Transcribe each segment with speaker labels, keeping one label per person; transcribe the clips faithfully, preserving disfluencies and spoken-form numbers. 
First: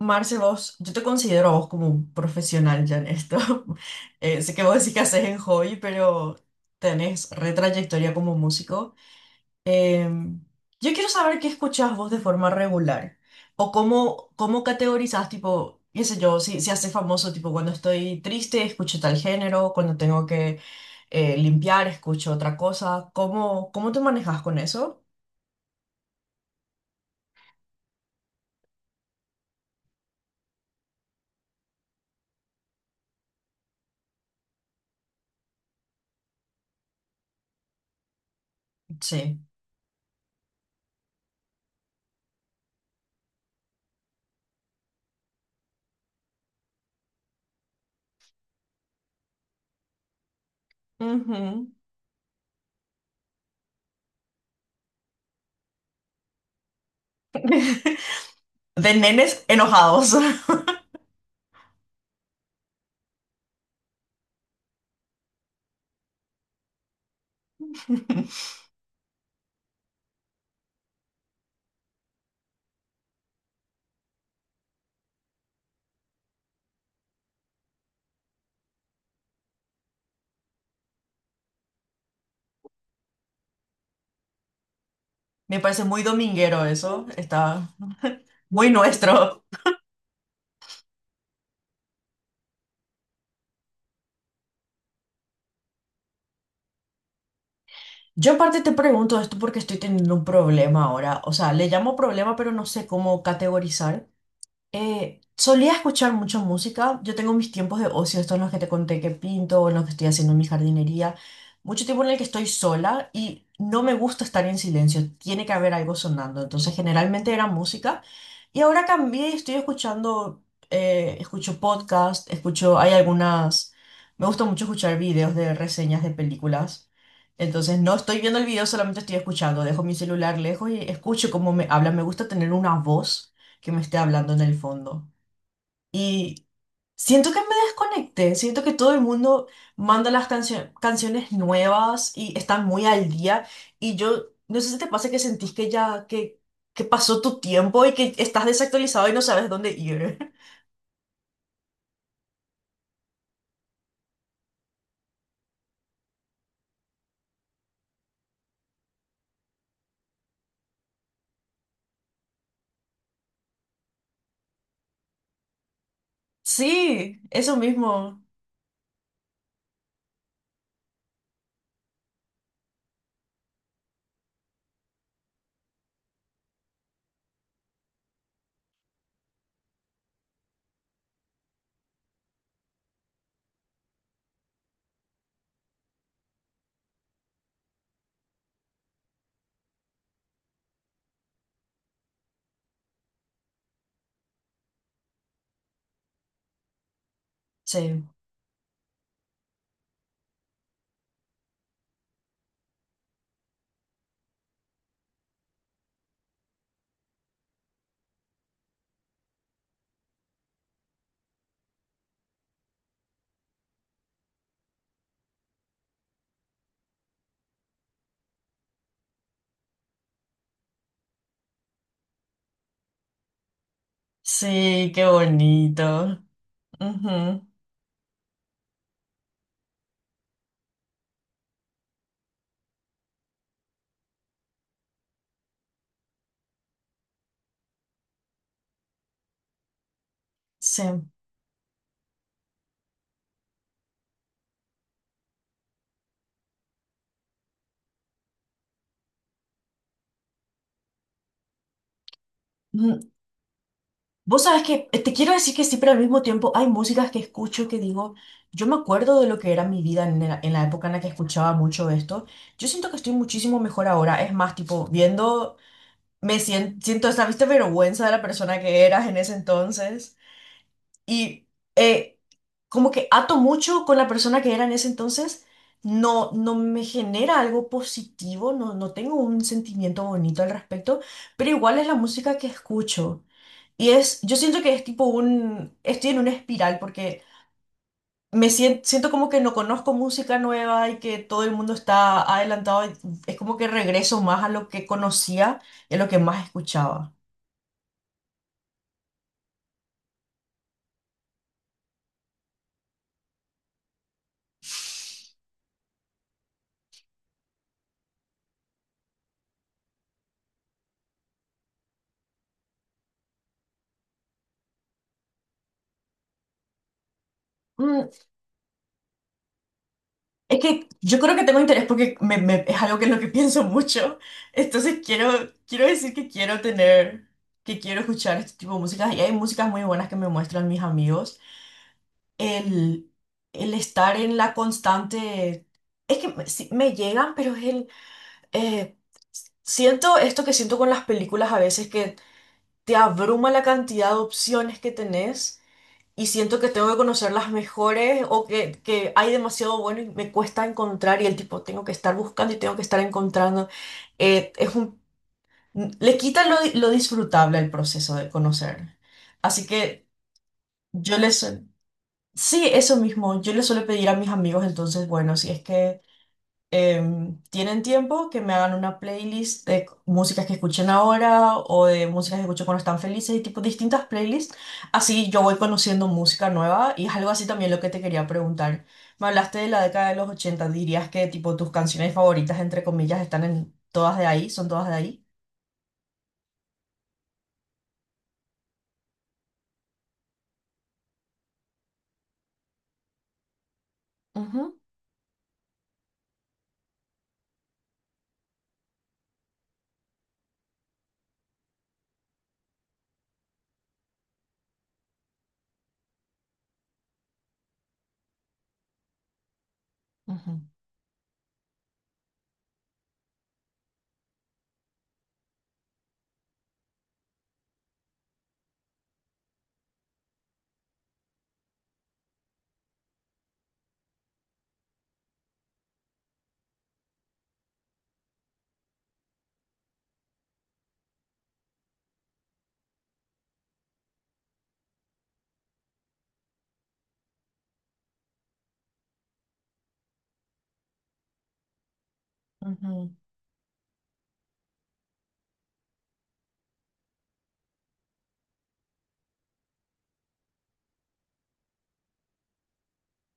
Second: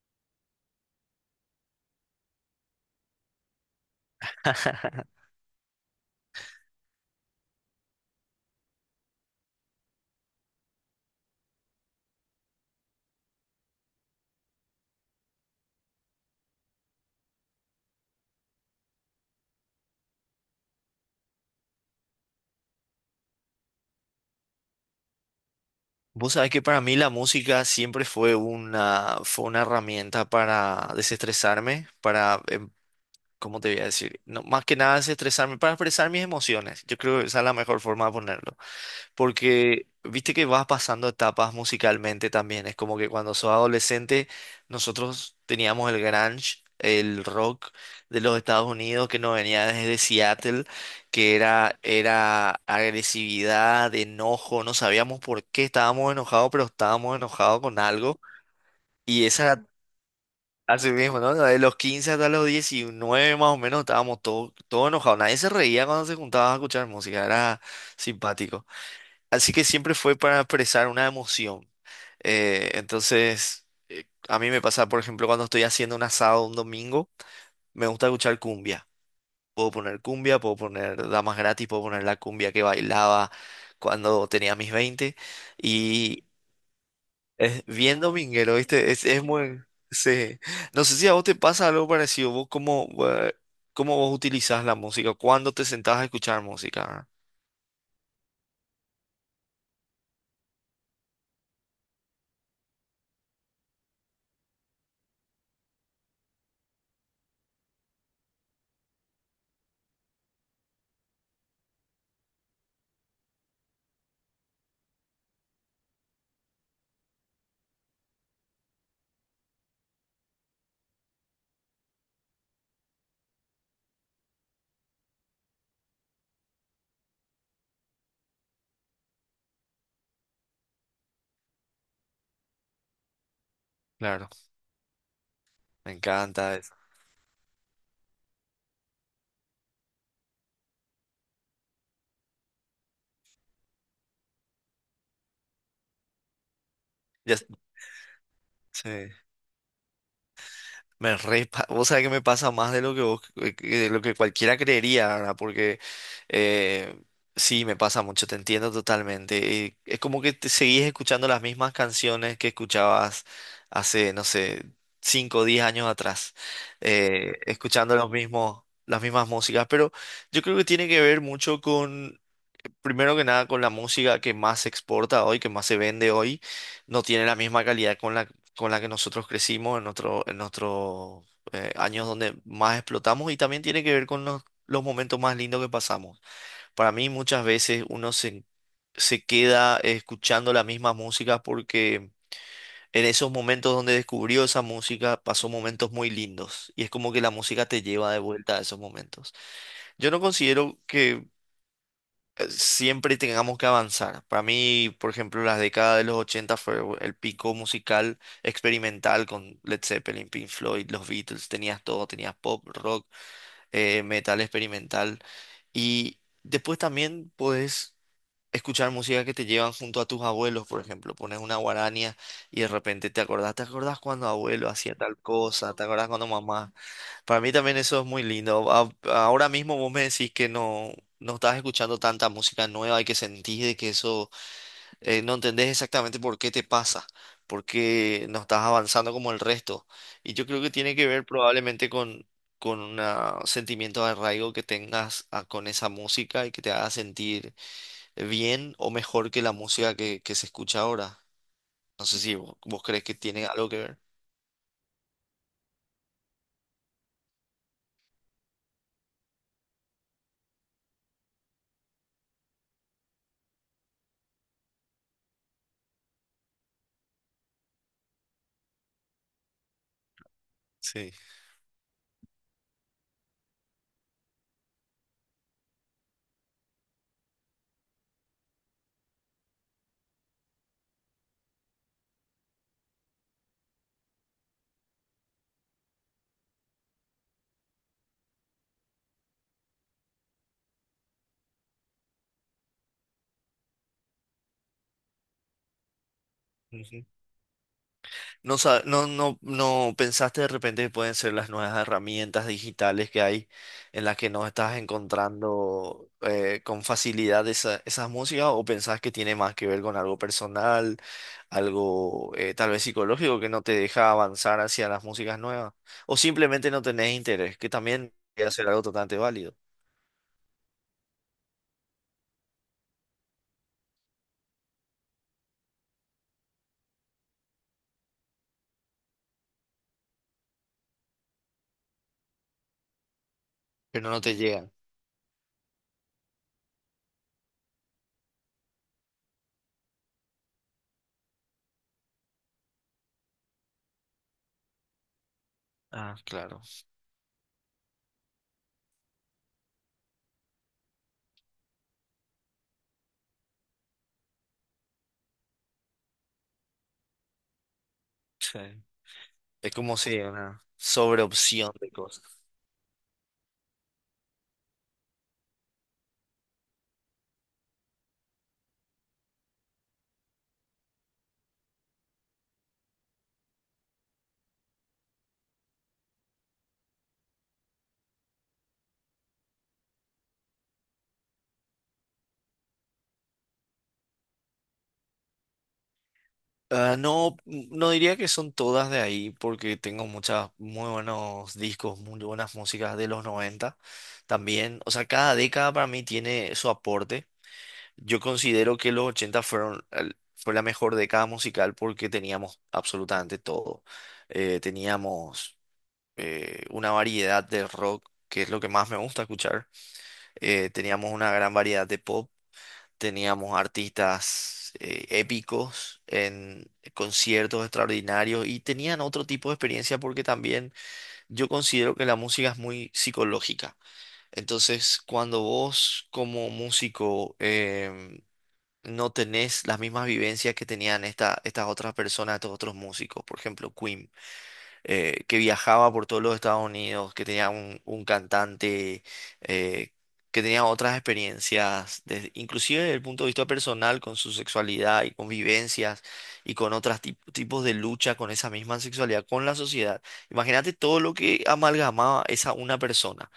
Speaker 1: Marce, vos, yo te considero a vos como un profesional ya en esto. Eh, sé que vos decís que haces en hobby, pero tenés retrayectoria como músico. Em, yo quiero saber qué escuchás vos de forma regular o cómo, cómo categorizás, tipo, qué sé yo, si, si haces famoso, tipo, cuando estoy triste escucho tal género, cuando tengo que eh, limpiar escucho otra cosa. ¿Cómo, cómo te manejas con eso?
Speaker 2: Vos sabés que para mí la música siempre fue una, fue una herramienta para desestresarme, para, em, ¿cómo te voy a decir? No, más que nada desestresarme, para expresar mis emociones. Yo creo que esa es la mejor forma de ponerlo.
Speaker 1: Sí.
Speaker 2: Porque viste que vas pasando etapas musicalmente también. Es como que cuando sos adolescente, nosotros teníamos el grunge, el rock de los Estados Unidos que nos venía desde Seattle, que
Speaker 1: Ujú.
Speaker 2: era, era agresividad, enojo. No sabíamos por qué estábamos enojados, pero estábamos enojados con algo.
Speaker 1: De
Speaker 2: Y
Speaker 1: nenes
Speaker 2: esa era
Speaker 1: enojados.
Speaker 2: así mismo, ¿no? De los quince hasta los diecinueve más o menos estábamos todos todo enojados. Nadie se reía cuando se juntaba a escuchar música. Era simpático. Así que siempre fue para expresar una emoción. Eh, entonces, eh, a mí me pasa, por ejemplo, cuando estoy haciendo un asado un domingo, me gusta escuchar cumbia. Puedo poner cumbia, puedo poner damas gratis, puedo poner la cumbia que bailaba cuando tenía mis veinte.
Speaker 1: Me parece muy
Speaker 2: Y
Speaker 1: dominguero eso,
Speaker 2: es
Speaker 1: está
Speaker 2: bien dominguero,
Speaker 1: muy
Speaker 2: ¿viste? Es, es
Speaker 1: nuestro.
Speaker 2: muy... Sí. No sé si a vos te pasa algo parecido. ¿Vos cómo, eh, Cómo vos utilizás la música? ¿Cuándo te sentás a escuchar música? ¿Verdad?
Speaker 1: Yo en parte te pregunto esto porque estoy teniendo un problema ahora. O sea, le llamo problema, pero no sé cómo categorizar. Eh, solía escuchar mucho música. Yo tengo mis tiempos de ocio, estos en los que te conté que pinto, o en los que estoy haciendo mi jardinería. Mucho tiempo en el que estoy sola y no me gusta estar en silencio. Tiene que haber algo sonando. Entonces, generalmente era música. Y ahora cambié y estoy escuchando, eh, escucho podcast, escucho, hay algunas, me gusta mucho escuchar videos de reseñas de películas. Entonces, no estoy viendo el video, solamente estoy escuchando. Dejo mi celular lejos y escucho cómo me hablan. Me gusta tener una voz que me esté
Speaker 2: Claro,
Speaker 1: hablando en el fondo.
Speaker 2: me
Speaker 1: Y
Speaker 2: encanta eso.
Speaker 1: siento que me desconecté, siento que todo el mundo manda las cancio- canciones nuevas y están muy al día. Y yo, no sé si te pasa que sentís que ya, que, que pasó
Speaker 2: Ya,
Speaker 1: tu tiempo y que estás
Speaker 2: sí.
Speaker 1: desactualizado y no sabes dónde ir.
Speaker 2: Me re pa- vos sabés que me pasa más de lo que vos, eh, que- de lo que cualquiera creería, ¿verdad? Porque eh, sí, me pasa mucho, te entiendo totalmente. Y es como que te seguís escuchando las mismas canciones que escuchabas hace, no sé, cinco o diez años atrás,
Speaker 1: Sí,
Speaker 2: eh,
Speaker 1: eso
Speaker 2: escuchando los
Speaker 1: mismo.
Speaker 2: mismos, las mismas músicas, pero yo creo que tiene que ver mucho primero que nada, con la música que más se exporta hoy, que más se vende hoy, no tiene la misma calidad con la, con la que nosotros crecimos en nuestro, en nuestros eh, años donde más explotamos y también tiene que ver con los, los momentos más lindos que pasamos. Para mí muchas veces uno se, se queda escuchando la misma música porque... En esos momentos donde descubrió esa música, pasó momentos muy lindos y es como que la música te
Speaker 1: Sí,
Speaker 2: lleva de vuelta a esos momentos. Yo no considero que eh, siempre tengamos que avanzar. Para mí, por ejemplo, las décadas de los ochenta fue el pico musical experimental con Led Zeppelin, Pink Floyd, los Beatles, tenías todo, tenías pop, rock, eh, metal experimental. Y después también puedes escuchar música que te llevan junto a tus abuelos, por ejemplo. Pones una guarania y de repente te acordás, ¿te acordás cuando abuelo
Speaker 1: sí,
Speaker 2: hacía
Speaker 1: qué
Speaker 2: tal cosa? ¿Te acordás
Speaker 1: bonito.
Speaker 2: cuando mamá? Para
Speaker 1: Ujú,
Speaker 2: mí también eso es muy lindo. A- Ahora mismo vos me decís que no, no estás escuchando tanta música nueva y que sentís de que eso eh, no entendés exactamente por qué te pasa, por qué no estás avanzando como el resto. Y yo creo que
Speaker 1: Sí.
Speaker 2: tiene que ver probablemente con, con una- un sentimiento de arraigo que tengas a- con esa música y que te haga sentir bien o mejor que la música que, que se escucha ahora. No sé si vos, vos crees que tiene algo que ver.
Speaker 1: Vos sabés que eh, te quiero decir que sí, pero al mismo tiempo hay músicas que escucho que digo, yo me acuerdo de lo que era mi vida en la, en la época en la que escuchaba mucho esto. Yo siento que estoy muchísimo mejor ahora. Es más, tipo, viendo, me siento, siento esa, ¿viste? Vergüenza de la persona que eras en ese entonces.
Speaker 2: Sí.
Speaker 1: Y eh, como que ato mucho con la persona que era en ese entonces, no, no me genera algo positivo, no, no tengo un sentimiento bonito al respecto, pero igual es la música que escucho. Y es, yo siento que es tipo un, estoy en una espiral porque me siento, siento como que no conozco música nueva y que todo el mundo está adelantado. y Es como que regreso más a lo que conocía y a lo que más escuchaba.
Speaker 2: No, sa- no, no, no pensaste de repente que pueden ser las nuevas herramientas digitales que hay en las que no estás encontrando eh, con facilidad esa- esas músicas o pensás que tiene más que ver con algo personal, algo eh, tal vez psicológico que no te deja avanzar hacia las músicas nuevas o simplemente no tenés interés, que también puede ser algo totalmente válido,
Speaker 1: Es que yo creo que tengo interés porque me- me- es algo que es lo que pienso mucho. Entonces quiero, quiero decir que quiero tener, que quiero escuchar este tipo de músicas. Y hay músicas muy buenas que me muestran mis amigos. El, el
Speaker 2: pero
Speaker 1: estar
Speaker 2: no
Speaker 1: en
Speaker 2: te
Speaker 1: la
Speaker 2: llegan.
Speaker 1: constante... Es que me, sí, me llegan, pero es el... eh, siento esto que siento con las películas a veces, que te abruma la cantidad de opciones que tenés
Speaker 2: Ah,
Speaker 1: y siento
Speaker 2: claro.
Speaker 1: que tengo que conocer las mejores o que, que hay demasiado bueno y me cuesta encontrar y el tipo tengo que estar buscando y tengo que estar encontrando. Eh, es un, le quita lo, lo disfrutable al proceso de
Speaker 2: Sí.
Speaker 1: conocer. Así
Speaker 2: Es como
Speaker 1: que
Speaker 2: si una
Speaker 1: yo les...
Speaker 2: sobreopción de cosas.
Speaker 1: Sí, eso mismo. Yo le suelo pedir a mis amigos entonces, bueno, si es que em, tienen tiempo que me hagan una playlist de c- músicas que escuchen ahora o de músicas que escucho cuando están felices y tipo distintas playlists. Así yo voy conociendo música nueva y es algo así también lo que te quería preguntar. Me hablaste de la década de los ochenta. Dirías que tipo tus canciones favoritas, entre comillas, están en todas de ahí, son todas de ahí.
Speaker 2: Ah, no, no diría que son todas de ahí, porque tengo muchas muy buenos discos, muy buenas músicas de los noventa
Speaker 1: Ujú,
Speaker 2: también. O sea, cada década para mí tiene su aporte. Yo considero que los ochenta fueron, el- fue la mejor década musical porque teníamos absolutamente todo. Eh, teníamos eh, una variedad de rock, que es lo que más me gusta escuchar.
Speaker 1: ujú.
Speaker 2: Eh, teníamos una gran variedad de pop. Teníamos artistas eh, épicos en conciertos extraordinarios y tenían otro tipo de experiencia porque también yo considero que la música es muy psicológica. Entonces, cuando vos como músico em, no tenés las mismas vivencias que tenían esta- estas otras personas, estos otros músicos, por ejemplo, Queen, eh, que viajaba por todos los Estados Unidos, que tenía un, un cantante, eh, que tenía otras experiencias, desde- inclusive desde el
Speaker 1: Ujú.
Speaker 2: punto de vista personal, con su sexualidad y con vivencias y con otros tipos de lucha con esa misma sexualidad, con la sociedad. Imagínate todo lo que amalgamaba esa una persona.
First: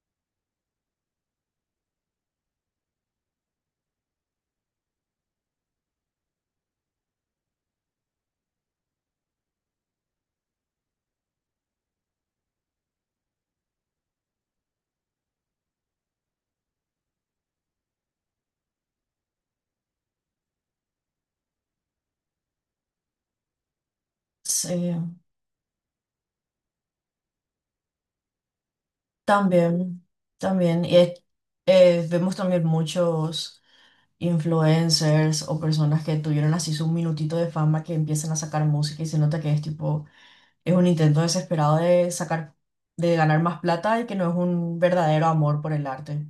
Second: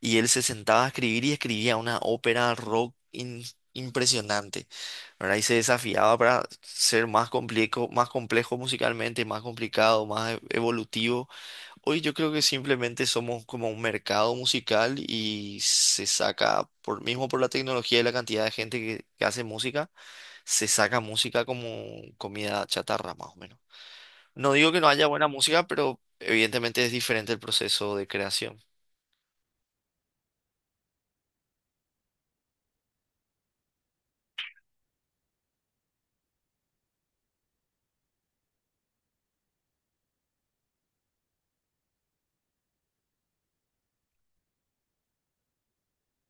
Speaker 2: Y él se sentaba a escribir y escribía una ópera rock in- impresionante, ¿verdad? Y se desafiaba para ser más complejo, más complejo musicalmente, más complicado, más e- evolutivo. Hoy yo creo que simplemente somos como un mercado musical y se saca, por, mismo por la tecnología y la cantidad de gente que, que hace música, se saca música como comida chatarra, más o menos. No digo que no
Speaker 1: Sí,
Speaker 2: haya buena música, pero evidentemente es diferente el proceso de creación.
Speaker 1: también, también. Y eh, eh, vemos también muchos. Influencers o personas que tuvieron así su minutito de fama que empiezan a sacar música y se nota que es tipo, es un intento desesperado de sacar, de ganar más plata y que no es un verdadero amor por el arte.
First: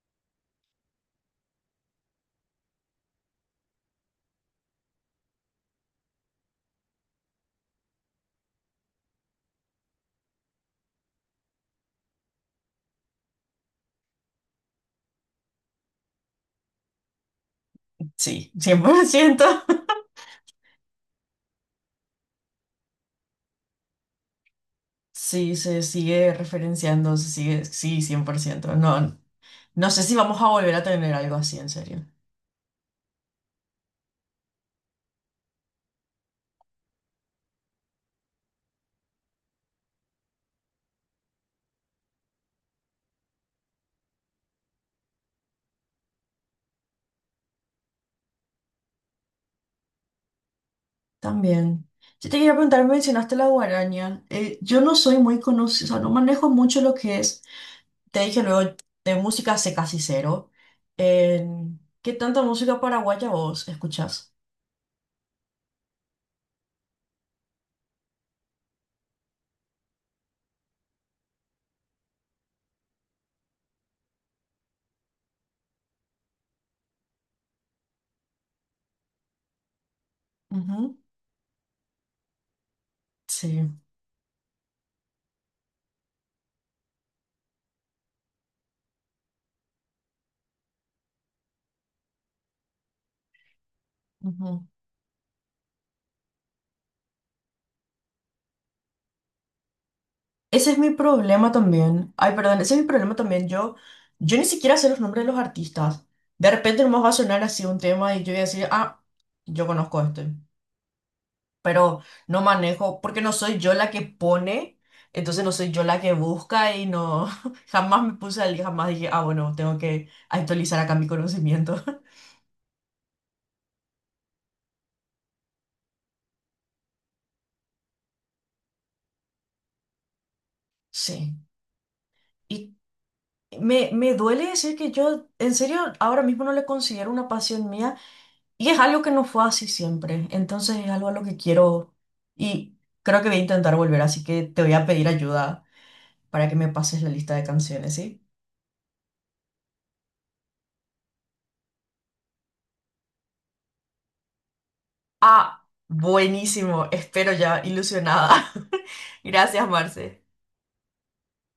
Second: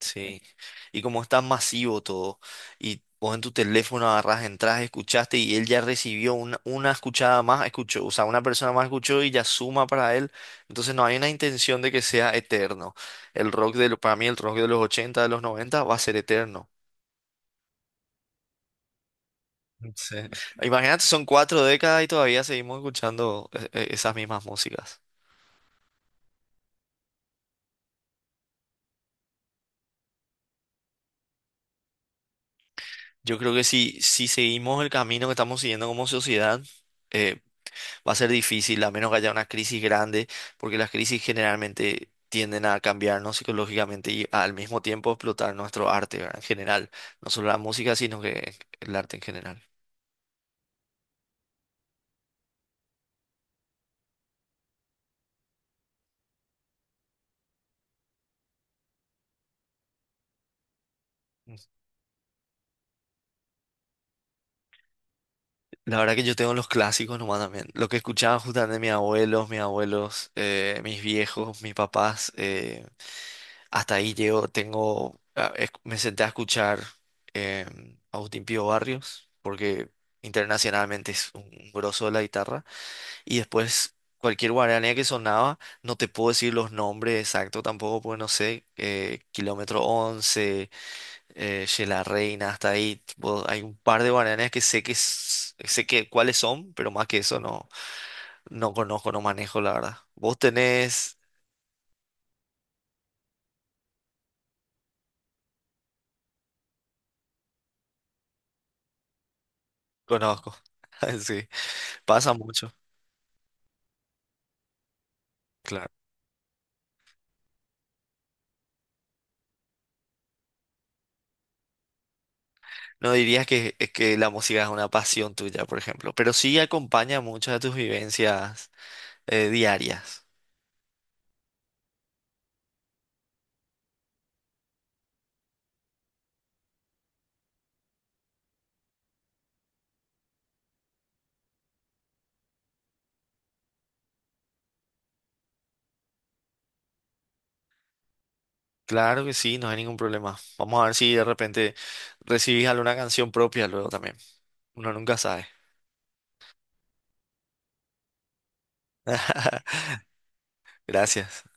Speaker 2: Sí, y como es tan masivo todo, y vos en tu teléfono agarrás, entras, escuchaste y él ya recibió una, una escuchada más, escuchó, o sea, una persona más escuchó y ya suma para él, entonces no hay una intención de que sea eterno. El rock de, lo- Para mí el rock de los ochenta de los noventa va a ser eterno.
Speaker 1: Sí, cien por ciento.
Speaker 2: Sí. Imagínate, son cuatro décadas y todavía seguimos escuchando eh, eh, esas mismas músicas.
Speaker 1: Sí, se sigue referenciando, se sigue, sí, cien por ciento. No, no sé si vamos a volver a tener algo así, en serio.
Speaker 2: Yo creo que si, si seguimos el camino que estamos siguiendo como sociedad, eh, va a ser difícil, a menos que haya una crisis grande, porque las crisis generalmente tienden a cambiarnos psicológicamente y al mismo tiempo explotar nuestro arte, ¿verdad? En general, no solo la música, sino que el arte en general.
Speaker 1: También. Yo te quería preguntar, mencionaste la guaraña. Eh, yo no soy muy conocida, o sea, no manejo mucho lo que es, te dije luego, de música sé casi cero. En- ¿qué tanta música paraguaya vos escuchás?
Speaker 2: La verdad que yo tengo los clásicos nomás también. Lo que escuchaba justamente mis abuelos, mis abuelos, eh, mis viejos, mis papás. eh, hasta ahí llego, tengo, ah, es- me senté a escuchar eh, Agustín Pío Barrios, porque
Speaker 1: Ujú,
Speaker 2: internacionalmente es un, un grosso de la guitarra. Y
Speaker 1: Sí.
Speaker 2: después cualquier guaranía que sonaba, no te puedo decir los nombres exactos tampoco, pues no sé, eh, Kilómetro once, eh, Ye La Reina, hasta ahí. Tipo, hay un par de guaranías que
Speaker 1: Ujú.
Speaker 2: sé que s- sé que cuáles son, pero más que eso no, no conozco, no manejo, la verdad. Vos
Speaker 1: Ese es mi
Speaker 2: tenés,
Speaker 1: problema también. Ay, perdón, ese es mi problema también. Yo, yo ni siquiera sé los nombres de los artistas. De repente nomás va a sonar así un tema y yo voy a decir, ah, yo conozco este.
Speaker 2: conozco. Sí,
Speaker 1: Pero
Speaker 2: pasa
Speaker 1: no
Speaker 2: mucho.
Speaker 1: manejo, porque no soy yo la que pone, entonces no soy yo
Speaker 2: Claro.
Speaker 1: la que busca y no, jamás me puse al día, jamás dije, ah, bueno, tengo que actualizar acá mi conocimiento.
Speaker 2: No dirías que, es que la música es una pasión tuya, por ejemplo, pero sí acompaña muchas de tus vivencias eh, diarias.
Speaker 1: Sí, y me, me duele decir que yo, en serio, ahora mismo no le considero una pasión mía y es algo que no fue así siempre, entonces es algo a lo que quiero y creo que voy a intentar volver, así que te voy a pedir ayuda para que me pases la lista de canciones, ¿sí?
Speaker 2: Claro que sí, no hay ningún problema. Vamos a ver si de repente recibís alguna canción propia luego también. Uno nunca sabe.
Speaker 1: Ah, buenísimo, espero ya, ilusionada. Gracias, Marce.
Speaker 2: Gracias.